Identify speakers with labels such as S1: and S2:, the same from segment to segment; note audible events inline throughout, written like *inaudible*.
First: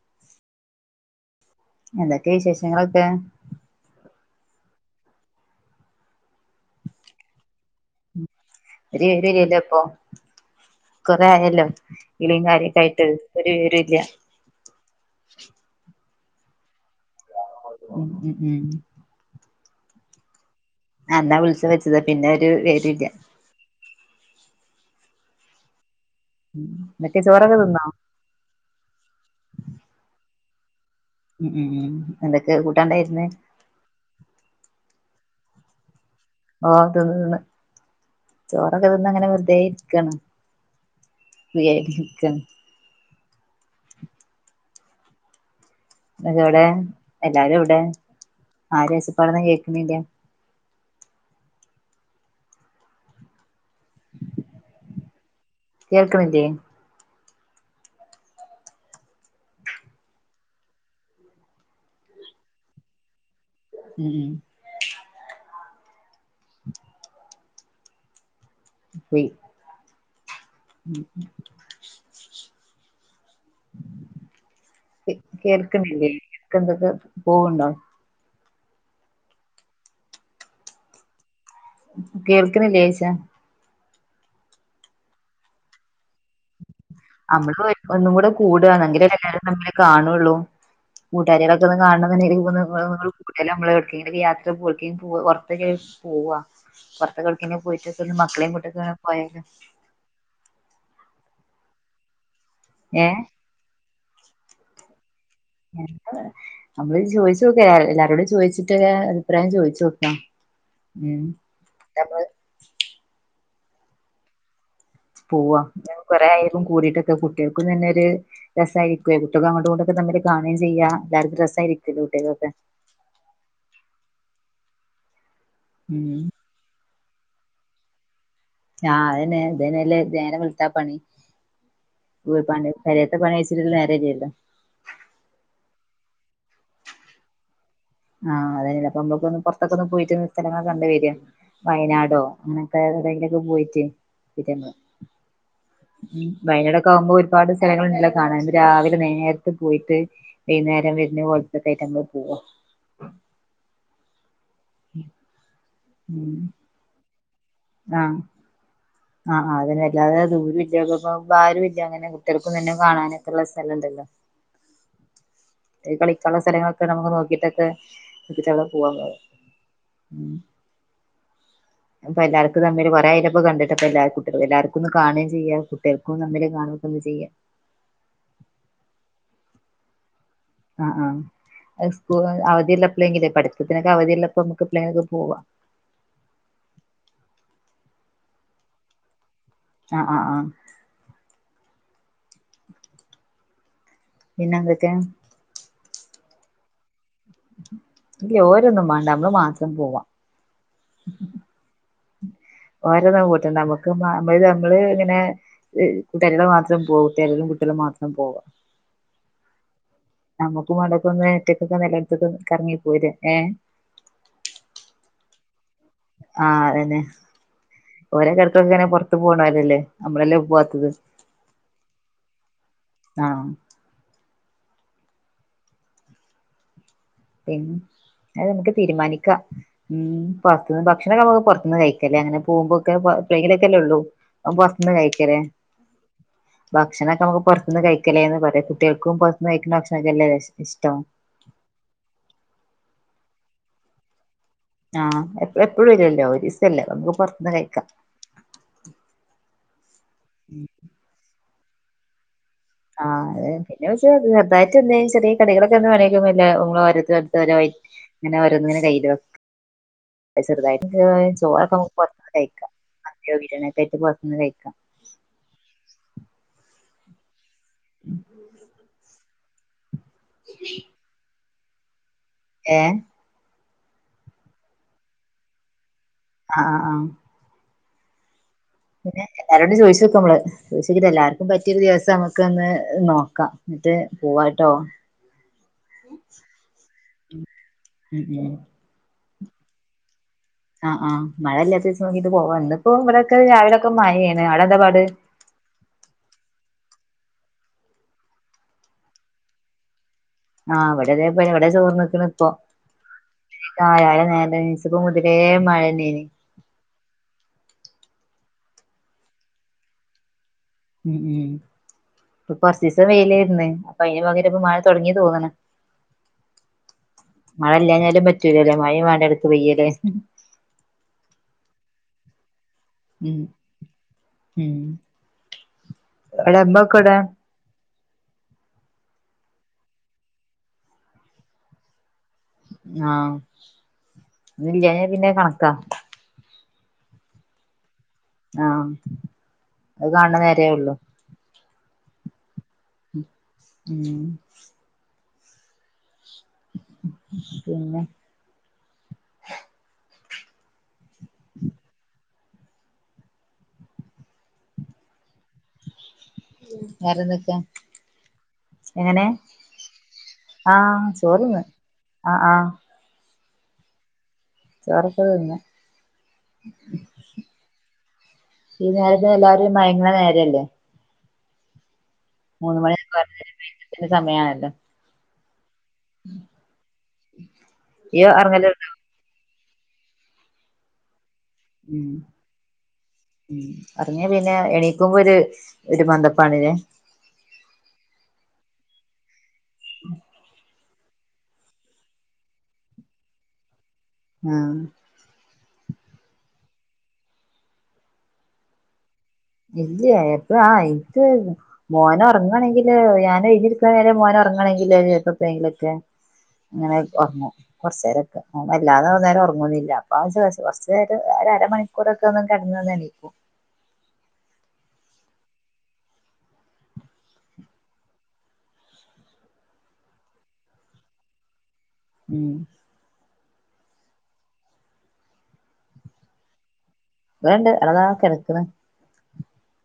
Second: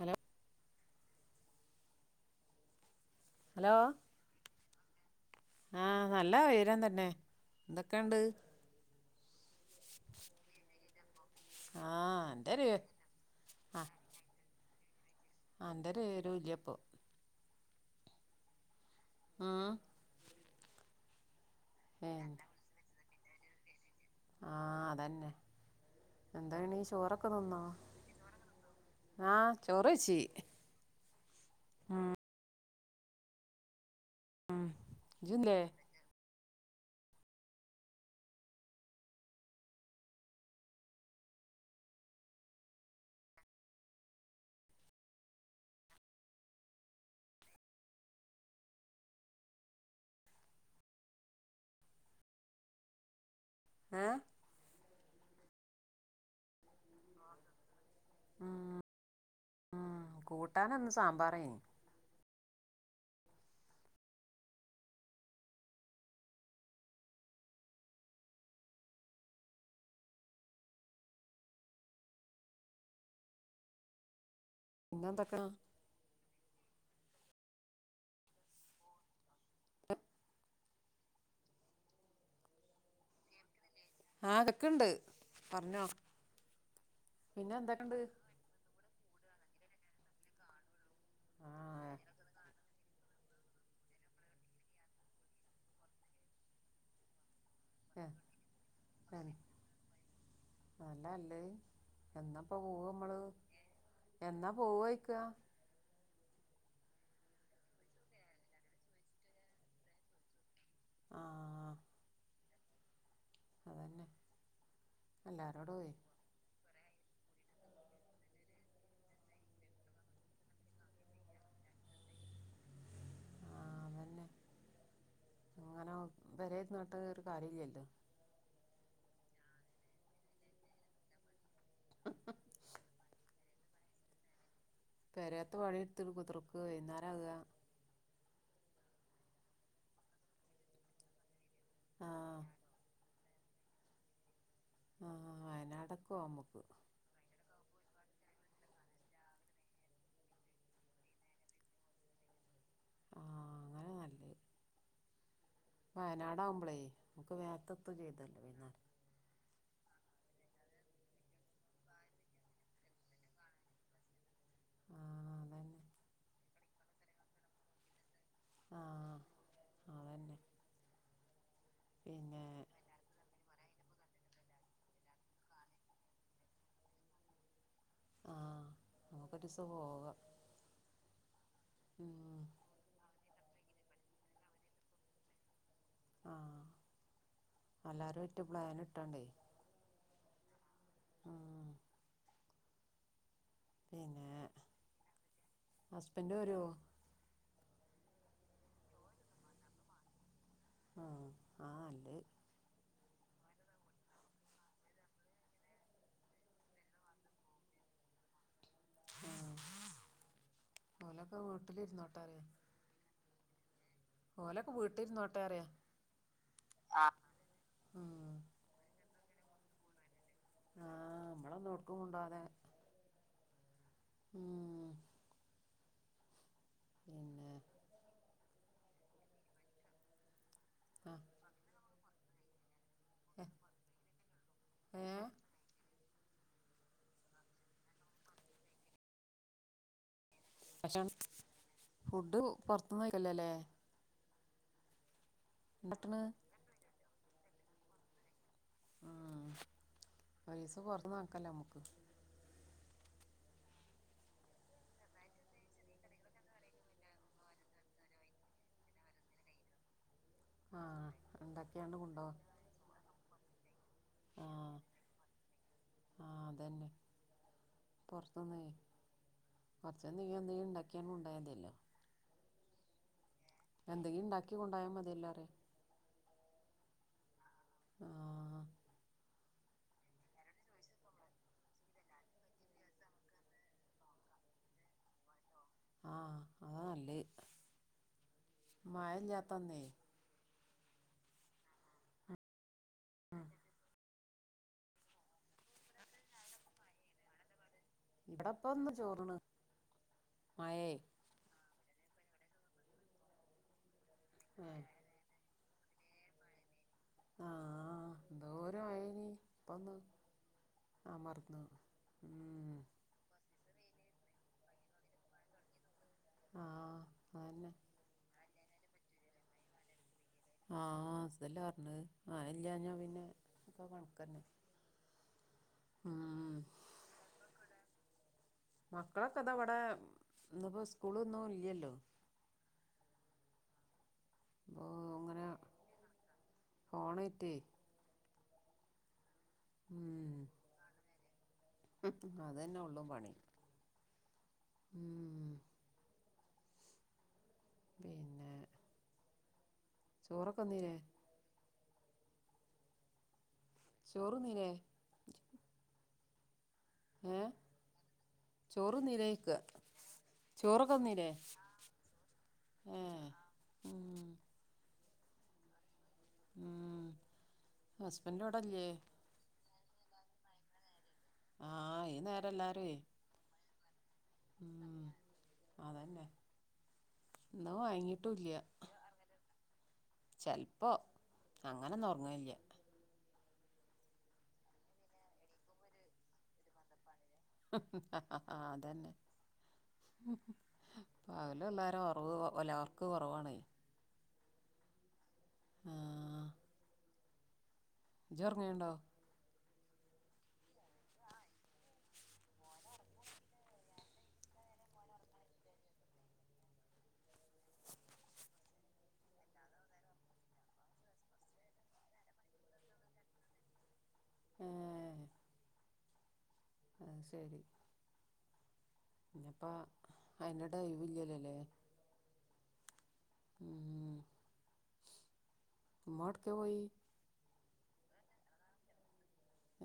S1: അനെ
S2: എന്തൊക്കെ വിശേഷങ്ങളൊക്കെ
S1: ഹലോ ആഹ നല്ല ഉയരം തന്നെ എന്തൊക്കെയുണ്ട്
S2: ഒരുരില്ല ഇപ്പൊ കൊറെ ആയല്ലോ
S1: ആഹ്
S2: ഇളിയും
S1: അന്റൊരു
S2: കാര്യൊക്കെ ആയിട്ട് ഒരു പേര ഇല്ല
S1: അന്റെര്േരുല്യപ്പ
S2: ഉ ഉം ഉം
S1: ഉം
S2: എന്നാ വിളിച്ച വെച്ചത് പിന്നെ ഒരു പേരുല്ല
S1: ആഹ അതന്നെ എന്താണ്
S2: മറ്റേ ചോറക്കെ തിന്ന
S1: ആഹ ചോറച്ച
S2: ഉ ഉം എന്തൊക്കെ കൂട്ടാണ്ടായിുന്ന
S1: ഉം ജുല്ലേ
S2: ഓ അതന്ന് ചോറൊക്കെതിന്ന് അങ്ങനെ വെറുതെ ഇരിക്കണ വിിക്ക നെവിടെ എല്ലാരും ഇവിടെ ആരശപ്പാടന്ന കേക്കണില്ല
S1: ഏഹ്
S2: കേക്കണില്ലയ
S1: ഉ ഉ കൂട്ടാന ഒന്ന് സാമ്പാറേനി
S2: ഉം പോയി ഉം
S1: പിന്നെന്തൊക്കാ
S2: കേൾക്കണല്ലേ കേക്ക എന്തൊക്കെ പോവണ്ടോ കേൾക്കുന്നില്ലേ ചച്ച
S1: ആഹ എടുക്കണ്ട് പറഞ്ഞോ പിന്നെ
S2: നമ്മള്
S1: എന്തൊക്കെണ്ട്
S2: ഒന്നും കൂടെ കൂടുക ഭങ്കര ഇടക്കാരം നമ്മളെ കാണുള്ളൂ കൂട്ടാരികൊക്ക ഒ
S1: ആഹ്
S2: കാണ കൂട്ട നമ്മള് യാത്ര പോ പുറത്തൊ പോവ വറത്തകൾ എനെ
S1: എഹ്
S2: പോയിട്ടക്ക മക്കളെയും കട്ടക്ക പോയല്
S1: ല്ല എന്നപ്പോ
S2: ഏ
S1: എന്നാ പോവയിക്ക
S2: നമ്മള് ചോദിച്ചു നോക്ക എല്ലാരോടും ചോദിച്ചിട്ട് അഭിപ്രായം ചോയിിച്ചു നോക്കാം ഉം
S1: ആഹ് അതന്നെ
S2: പോവാ
S1: എല്ലാരോടുവേ
S2: ഞാൻ കുറെ ആാലും കൂറിട്ട് കുട്ടികൾക്കും തന്നെ ഒരു രസയിരിക്കും കുട്ടക്കെ അങ്ങോട്ട കൊണ്ടൊക്കെ തമ്മര് കാണുകയും ചെയ്യാ എല്ലാവർും രസ്സ ആരിക്കല്ലോ കുട്ടി ആക്കൊക്കെ ഉം
S1: പെരേയിരുന്നിട്ട് ഒരു കാര്യ ഇല്ലല്ലേ
S2: ആ അതെ ഇതല്ലേ നേരം വെളുത്ത പണി പെരേത്തെ പണി കഴിച്ചിട്ട് നേരം ഇല്ലല്ലോ
S1: പെരത്ത പണി എടുത്തി കുതിർക്ക് വൈകുന്നേരം ആകാ
S2: ആഹ് അതെയ അപ്പ നമ്മക്കൊ പുറത്തൊക്ക ഒന്ന് പോയിട്ട്ന്ന് സ്ഥലങ്ങള കണ്ടു വരിക
S1: ആ
S2: വയനാടോ അങ്ങനെയൊക്കെ എടിയിലൊക്കെ പോയിട്ട്
S1: ആ വയനാടൊക്കെ പോവാം നമുക്ക്
S2: വയനാടൊക്കെ ആകുമ്പോ ഒരുപാട് സ്ഥലങ്ങൾ ഉണ്ടല്ലേ കാണാന് രാവിലെ ന്നേരത്ത് പോയിട്ട് വൈകുന്നേരം വരുന്ന കൊലത്തക്കായിട്ട് നമ്മൾ പോക
S1: ആ
S2: ഉം
S1: വയനാടാകുമ്പോളേയ് നമുക്ക് നേരെത്തെ എത്തും
S2: ആഹ്
S1: ചെയ്യാ
S2: ആഹ് അത വല്ലാതെ ദൂര ഇല്ലപ്പ ഭാരും ഇല്ല അങ്ങനെ കുട്ടികൾക്കും തന്നെ കാണാനൊക്കെയള്ള സ്ഥലം ഉണ്ടല്ലോ
S1: ആ അതന്നെ
S2: കളിക്കുള്ള സ്ഥലങ്ങളൊക്കെ നമുക്ക് നോക്കിട്ടൊക്കെ കെട്ടിച്ചവടെ
S1: ആ
S2: പൂവാൻ പറ്യാ ഉം
S1: അതന്നെ
S2: ഇപ്പൊ
S1: പിന്നെ
S2: എല്ലാർക്കും തമ്മില് കൊറേ ആയിലേ ഇപ്പ കണ്ടിട്ട് ട്ടക്കെ എല്ലാർക്കുട്ട് ഒ എല്ലാർക്കൊന്ന് കാണേം ചെയ്യാ കുട്ടിയേൾക്കും തമ്മില് കാണു ഒക്കൊന്ന് ചെയ്യാ.
S1: ഒരീസം പോവ
S2: ആഹ് ആഹ് അത് സ്കൂ
S1: ഉം,
S2: അവധില്ലപ്പളേങ്കിലേ പഠി ക്ക്പ്പിനൊക്ക അവധിയല്ലപ്പോ നമുക്ക് എപ്ലേങ്ലൊക്കെ പോവാ.
S1: അല്ലാരേറ്റും പ്ലാന് ഇട്ടാണ്ടേ
S2: ആഹ് ആഹ് ആഹ്
S1: ഉം, പിന്നെ
S2: പിന്നന്തെക്കേ?
S1: ഹസ്ബൻഡ് വരോ?
S2: ഇല്ല്യ ഓരൊന്നും വാണ്ട അമ്മള് മാത്രം പോവാ.
S1: ഉം ആഹ് അല്ലത്
S2: ഓരൊന്നും കൂട്ടണ്ട അമ്മക്ക് മ *unintelligible* നമ്മള് ങ്ങനെ കൂട്ടാരിയോള് മാത്രം പോവും തെരലും കു വീട്ടില് മാത്രം പോവാ.
S1: ആ
S2: നമ്മക്കും വാണ്ടപ്പൊന്ന്
S1: ഓലൊക്കെ
S2: ഒറ്റക്കൊക്കെ
S1: വീട്ടിലിരുന്നോട്ടെ
S2: എല്ലോട്ത്ത്ക്കും
S1: അറിയ
S2: കറങ്ങി പോര. ഏഹ്
S1: ഓലൊക്കെ വീട്ടിര്ന്നോട്ടെ അറ്യ.
S2: ആഹ് അതന്നെ
S1: ഉം
S2: ഓരടെക്കൊക്കെങ്ങനെ പൊറത്ത് പോണോരല്ലേ നമ്മളല്ലെ വാത്തത്
S1: ആഹ് നമ്മളൊന്നും എവ്ട്ക്കും കൊണ്ടോവാതെ
S2: ആഹ്.
S1: ഉം പിന്നെ
S2: പിൻ അത് നമുക്ക് തീരുമാനിക്ക ഉം പൊറത്തുന്ന്
S1: ആഹ്
S2: ഭക്ഷണക്കെ നമ്മക്ക് പൊറത്തുന്ന് കഴി ക്കല്ലേ അങ്ങനെ പോവുമ്പോക്കെ എപ്പളേങ്കിലൊക്കല്ലേ ഉള്ളൂ അത് പൊറത്ത്ന്ന്
S1: ഏഹ് ഏഹ്
S2: കഴിക്കലേ. ഭക്ഷണൊക്കെ നമുക്ക് പൊറത്ത്ന്ന് കഴിക്കലേന്ന് പറ്യാ കുട്ടികൾക്കും പൊറത്ത്ന്ന് കഴിക്കുന്ന ഭക്ഷണൊക്കല്ലേ ഇ ഇഷ്ടം
S1: ഫുഡും പൊറത്ത്ന്ന് കഴിക്കല്ലലേ
S2: ആഹ് എപ്പഴും എപ്പഴും വരൊല്ലോ ഒരീസല്ലേ അനമുക്ക് പൊറത്ത്ന്ന് കഴിക്കാ.
S1: ഉം ഒരീസം പൊറത്ത്ന്ന്ക്കല്ല അമുക്ക്.
S2: ആഹ് ലെ പിന്നെ പക്ഷേ ചെറുതായിട്ട് എന്തേലും പിന്നെ ഓയ്ച്ച ചെർതായിട്ട് എന്തേം ചെറിയ കടികളൊക്കെ *unintelligible* ഇങ്ങനെ ഓരോ ങ്ങനെ കയ്യില് വെക്കാ ചെറ്തായിട്ട്
S1: ആഹ്
S2: ഇതേമാരി ചോറൊക്കെ മ്മക്ക്
S1: ഇണ്ടാക്കിയാണ്ട്
S2: പൊറത്ത്ന്ന്
S1: കൊണ്ടോവാ
S2: കഴിക്കാ *unintelligible* പൊർത്ത്ന്ന് കഴിക്കാ
S1: ആഹ് ആഹ് അതെ പൊർത്ത്ന്നെ കൊർച്ച് എന്തേം എന്തെങ്കിലും ഇണ്ടാക്ക്യണ്ട് കൊണ്ടോയ മതില്ലോ
S2: ഏ
S1: എന്തെങ്കിലും ഇണ്ടാക്കി കൊണ്ടോയ മതിയല്ലോ അറിയാ
S2: ആഹ് ആഹ് ആഹ്
S1: ആഹ്
S2: പിന്നെ എല്ലാരോടും ചോയിച്ച്ക്ക നമ്മള് ചോയിച്ചോക്കിട്ട് എല്ലാർക്കും പറ്റിയൊരു ദിവസം നമുക്കൊന്ന് എ് നോക്കാം ന്നിട്ട് പോവാട്ടോ
S1: ആഹ് അതാനല്ല്
S2: ഉം ഉം
S1: മയ ഇല്ലാത്തൊന്നെ
S2: ആഹ് ആഹ് മഴല്ലാത്ത ഒരീസം നോക്കീട്ട് പോവ ഇന്നിപ്പോ ഇവിടൊക്കെ
S1: ഉം
S2: രാവിലൊക്കെ മഴയാണ് അവിടെ എന്താ പാട് *inaudible*
S1: ഇവിടെപ്പൊന്ന് ചോർന്ന്
S2: ആഹ് ഇവിടതേപ്പ ഇവിടെ ചോർ ന്ക്കണ് ഇപ്പൊ ആ രാലെ നേരെ
S1: ഏഹ്
S2: എൻച്ചപ്പോ മുതലേ മഴന്നെന്
S1: ആഹ് എന്തോരം മഴേനി ഇപ്പൊന്ന്
S2: ഉം ഉം
S1: അമർന്ന്
S2: ഇപ്പോ
S1: ഉം
S2: കൊറച്ചീസം വെയിലായിരുന്ന് അപ്പൊ അയിന് പകരം ന്ന് മഴ തൊടങ്ങി തോന്നണ്
S1: ആഹ്
S2: മഴ
S1: അതന്നെ
S2: ഇല്ലാ ഞ്ഞാലും പറ്റ ല്ലാലേ മഴയും വേണ്ട അടുത്ത് പെയ്യൂല്ലേ
S1: ആഹ് സ്തല്ല പറഞ്ഞത് മഴല്ലാഞ്ഞ പിന്നെ
S2: ഉം
S1: ഒക്കെ കണക്കന്നെ ഉം
S2: എടെ മ്പക്കടേ
S1: മക്കളൊക്കെ അതാ ഇവടെന്ന് ഇപ്പോ സ്കൂളൊന്നും ഇല്ല്യല്ലോ
S2: ആഹ് ഞില്യാഞ്ഞ പിന്നെ കണക്കാ
S1: ഫോണാറ്റേ
S2: ആഹ് അത് കാണണ നേരേ ഉള്ളു
S1: പ്പത്തുംപാ
S2: ഉം
S1: ഉം
S2: പിന്നെ
S1: ചോറൊക്കെന്നീലെ ചോറുന്നീലേ
S2: ഉം വേറെന്തൊക്കാ
S1: ചൊറുന്നീലെയ്ക്കാ
S2: ആഹ് ചോറിന്ന് ആഹ് ആഹ്
S1: ഏ ഉം
S2: ചൊറക്ക തിന്ന്
S1: ഉം ഹസ്ബൻഡ് ഇവിടല്ലേ
S2: ഈ നേരത്തെ എല്ലാരും മയങ്ങണ നേരല്ലേ
S1: ആഹ് ഈ നേരം
S2: മൂന്ന്
S1: എല്ലാരുവേ
S2: മണിന്ന് പറഞ്ഞാൽ മയക്കത്തിന്റെ സമയാണല്ലോ
S1: ഉം അതന്നെ എന്നാ
S2: ഇയ്യ്
S1: മയാങ്ങിട്ടുവില്ല
S2: ഒറങ്ങലുണ്ടോ
S1: ചിലപ്പോ അങ്ങനെന്നും
S2: ഉം
S1: ഉറങ്ങലില്ല
S2: ഉം അതെന്ന പിന്നെ എണീക്കുമ്പൊ ഒരു ഒരു മന്ദപ്പാണില്ലേ
S1: അതന്നെ പാവല ഉള്ളോര് ഉറവ് അല്ല ഉറക്ക്‌ കുറവാണ്
S2: ആഹ്
S1: ആഹ് ജ്ജ് ഉറങ്ങിണ്ട
S2: ഇല്ല എപ്പ ആ എനിക്ക് മോന് ഉറങ്ങണെങ്കില് ഞാൻ എഴുതിരിക്കുനേരെ മോന് ഉറങ്ങ ങ്ങണെങ്കില് *unintelligible* അങ്ങനെ ഉറങ്ങു കൊറച്ച് നേരൊക്കെ ഇല്ലാതെന്ന നേരം ഉറങ്ങോന്നുല അപ്പ കൊറുച്ച് നേര ഒരു അരമണിക്കൂറൊക്കെ ഒന്നു കിടന്നോന്ന് എണിക്കും
S1: ഏഹ് അത് ശരി ഇനിപ്പ അയിന്റെ ഡൈവ് ഇല്ലല്ലോ ല്ലേ
S2: ഉം
S1: ഉം ഉമ്മെവിടെക്കാ പോയി
S2: ഇവിടണ്ട് അതാ കിടക്ക്‌ണ്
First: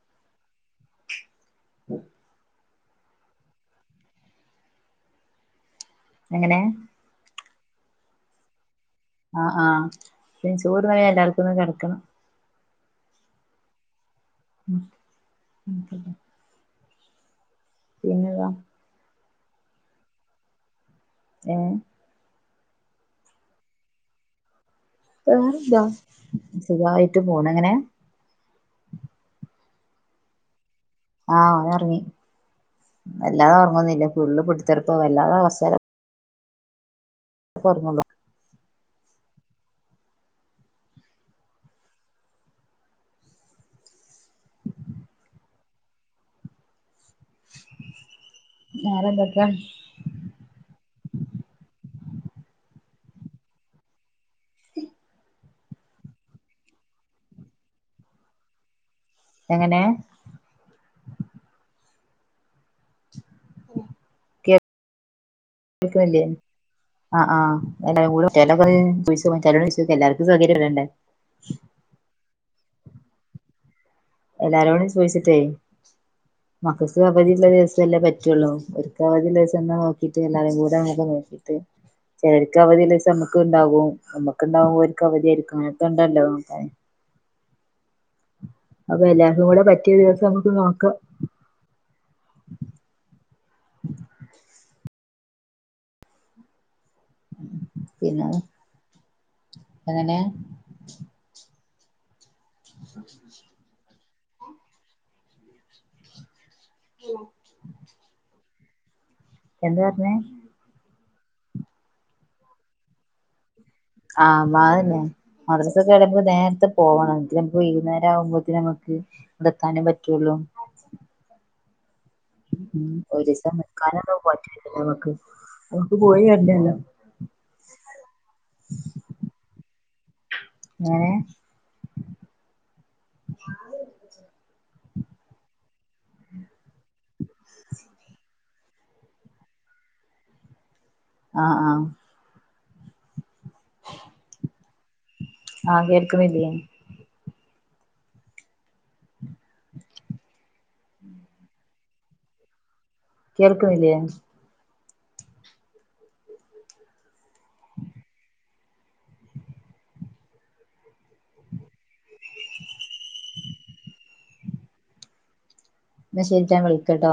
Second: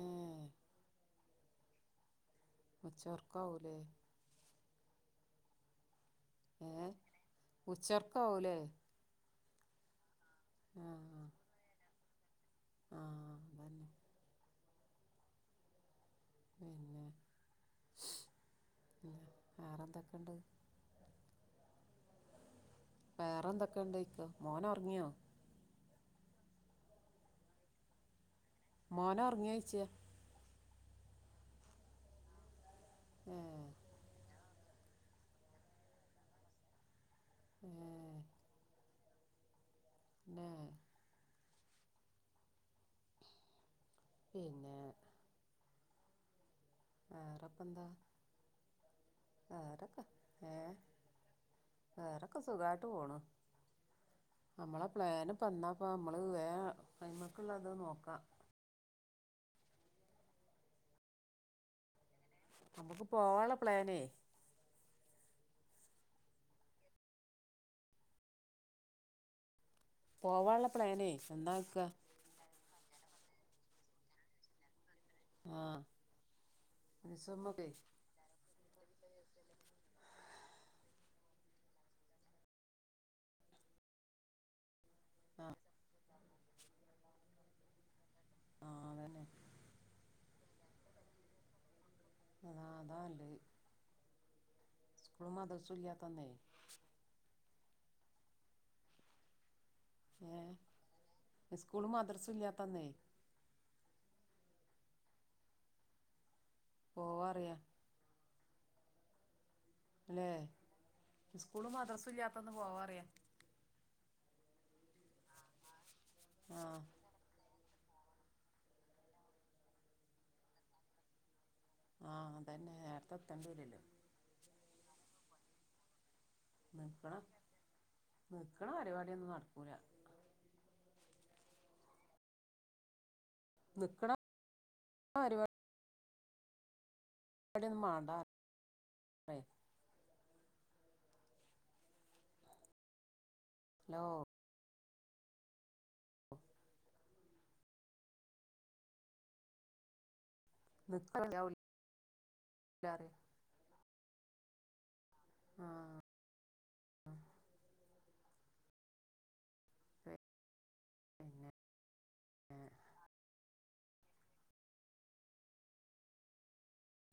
S1: ഏഹ്
S2: *inaudible*
S1: ഉച്ച ഉറക്കവുല്ലേ
S2: എങ്ങനെ
S1: ഉച്ചോർക്കാവുലേ
S2: ആഹ് ആഹ് പിന്നെ ചോറ് *unintelligible* എല്ലാവർക്കുന്ന് കിടക്കണം
S1: ആഹ് അതന്നെ
S2: *unintelligible*
S1: പിന്നെ
S2: പിന്നെത
S1: വേറെ എന്തൊക്കെയുണ്ട്
S2: ഏഹ്
S1: വേറെന്തൊക്കെണ്ട്ക്ക മോനോ
S2: വേറെന്താ സുഖായിട്ട് പോണ്‌ ഇങ്ങനെ
S1: മോന് ഉറങ്ങിയഴ്ച്ച
S2: ആഹ് ഓൻ ഉറങ്ങി
S1: ഏ
S2: അല്ലാതെ ഉറങ്ങൊന്നില്ല ഫുള്ള് പ *unintelligible* വല്ലാത അവസരം
S1: ഏ
S2: ഉർങ്ങുലാ
S1: *unintelligible* പിന്നെ വേറെ ഇപ്പന്താ
S2: വേറെന്തൊക്കെ
S1: വേറെക്ക ഏഹ് വേറൊക്കെ സുഖായിട്ട് പോണു നമ്മളെ പ്ലാന് പന്നപ്പ നമ്മള് വേ അയ്മക്കുള്ളത് നോക്കാം
S2: എങ്ങനെ
S1: നമുക്ക് പോവോള പ്ലാന്
S2: കേക്കുന്നില്ലേ ആഹ് ആഹ് *unintelligible* സൗകര്യം
S1: പോവള്ള
S2: വരണ്ടേ
S1: പ്ലാനെ എന്താക്ക
S2: എല്ലാരോടും ചോദിച്ചിട്ടേ
S1: ആ
S2: മക്ക അവധിയുള്ള
S1: മിസ്സമ്മക്കെ
S2: ദിവസല്ലേ പറ്റുള്ളൂ ചതിേ ചാ നോക്കിട്ട് എല്ലാരും കൂടക്കെ നോക്കിട്ട് ചിലർക്ക് അവധില്ല നമ്മുക്ക് ഉണ്ടാാവും നമ്മുക്ക്ുണ്ടാാവും
S1: ആ
S2: അവധായിരിക്കും അക്കണ്ടല്ലോ നക്ക
S1: ആ
S2: അപ്പൊ
S1: അതന്നെ
S2: എല്ലാർക്കും കൂടെ പറ്റിയ ദിവസം നമക്ക് നോക്കാം
S1: അതതാ ഉണ്ട് സ്കൂള മാ ദസൂലയാത്തന്നെയ
S2: പിന്നെ എങ്ങനെ
S1: സ്കൂള് മദർസ ഇല്ലാത്ത തന്നെ പോവറിയ
S2: എന്ത് പറഞ്ഞേ
S1: സ്കൂള് മദ്രാസ ഇല്ലാത്ത ഒന്ന് പോവാ അറിയാ
S2: ആ്തിന്നെ മദ്രസൊക്കെ എടു്പ നേരത്തെ
S1: ആഹ്
S2: പോകണെങ്കിലും വൈകുന്നേരം ആകുമ്പോത്തേ നമുക്ക് എതെത്താനേ പറ്റുള്ളൂ
S1: ആഹ് അതന്നെ
S2: ഉ
S1: നേരത്തെ
S2: ഒരു
S1: എത്തേണ്ടി
S2: ദസം
S1: വരല്ലോ
S2: നിൽക്കാനന്ന പോറ്റല്ല നമക്ക്
S1: നക്കണം നിക്കണ പരിപാടിൊന്നും നടക്കൂല
S2: ഞ
S1: നിക്കണം പപാടി
S2: ഉം
S1: അടെൊന്നന്ന് മണ്ടാ
S2: ആഹ ആഹ
S1: ഹലോ
S2: ആഹ് കേൾക്കുന്നില്ലയേ
S1: ന
S2: കേൾക്കുന്നില്ലേ
S1: ആഹ ഉം
S2: *unintelligible* മ ശേട്ടാൻ വിളിക്കട്ടോ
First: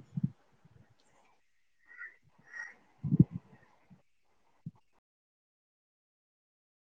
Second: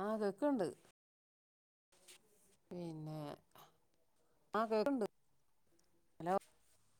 S1: ആഹ കേെക്കണ്ട് ആ കേണ്ട് ഹലോ